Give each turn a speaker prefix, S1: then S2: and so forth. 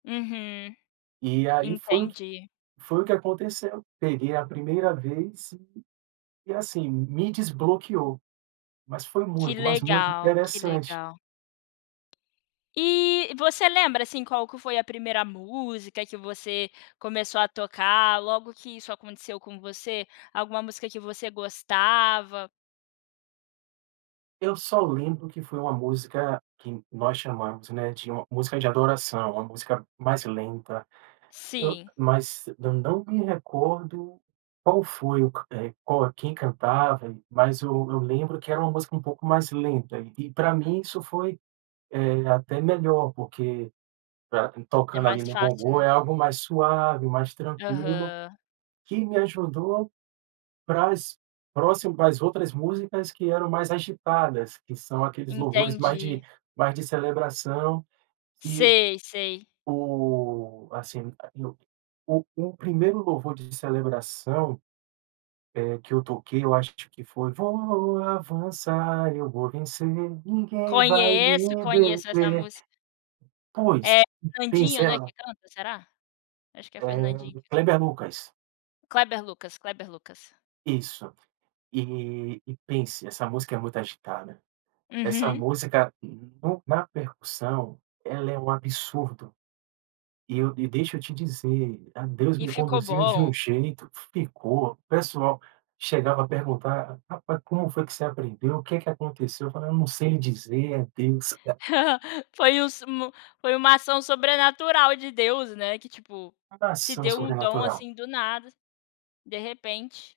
S1: Uhum,
S2: E aí foi o que
S1: entendi.
S2: foi o que aconteceu. Peguei a primeira vez e e assim, me desbloqueou, mas foi
S1: Que
S2: muito, mas muito
S1: legal, que
S2: interessante.
S1: legal. E você lembra, assim, qual que foi a primeira música que você começou a tocar logo que isso aconteceu com você? Alguma música que você gostava?
S2: Eu só lembro que foi uma música que nós chamamos, né, de uma música de adoração, uma música mais lenta. Eu
S1: Sim.
S2: mas eu não me recordo qual foi o eh, qual quem cantava. Mas o eu lembro que era uma música uma pouco mais lenta. E, pra mim, isso foi, eh, até melhor, porque pra
S1: É
S2: tocando ali
S1: mais
S2: no
S1: fácil,
S2: bongô,
S1: né?
S2: é algo mais suave, mais tranquilo,
S1: Aham.
S2: que me ajudou para as próximo para as outras músicas que eram mais agitadas, que são aqueles louvores mais de
S1: Entendi.
S2: mais de celebração que
S1: Sei, sei.
S2: o assim, e o o o primeiro louvor de celebração, eh, que eu toquei eu acho que foi: "Voa vou avançar, eu vou vencer, ninguém vai
S1: Conheço,
S2: me
S1: conheço essa
S2: deter".
S1: música.
S2: Pois,
S1: É
S2: pensa,
S1: Candinho,
S2: era
S1: né, que
S2: no
S1: canta, será? Acho que é Fernandinho
S2: Eh,
S1: que canta.
S2: Kleber Lucas.
S1: Kleber Lucas, Kleber Lucas.
S2: Isso. E e pense, essa música é muito agitada, essa
S1: Uhum.
S2: música no na percussão, ela é um absurdo. E eu e deixa eu te dizer, ah, Deus
S1: E
S2: me
S1: ficou
S2: conduziu de um
S1: bom?
S2: jeito. Ficou. O pessoal chegava a perguntar: "Rapaz, como foi que você aprendeu? O que que aconteceu?" Eu falei: "Eu não sei lhe dizer. É Deus".
S1: Foi o s mo foi uma ação sobrenatural de Deus, né, que, tipo,
S2: Toda
S1: te
S2: ação
S1: deu um dom,
S2: sobrenatural.
S1: assim, do nada, de repente.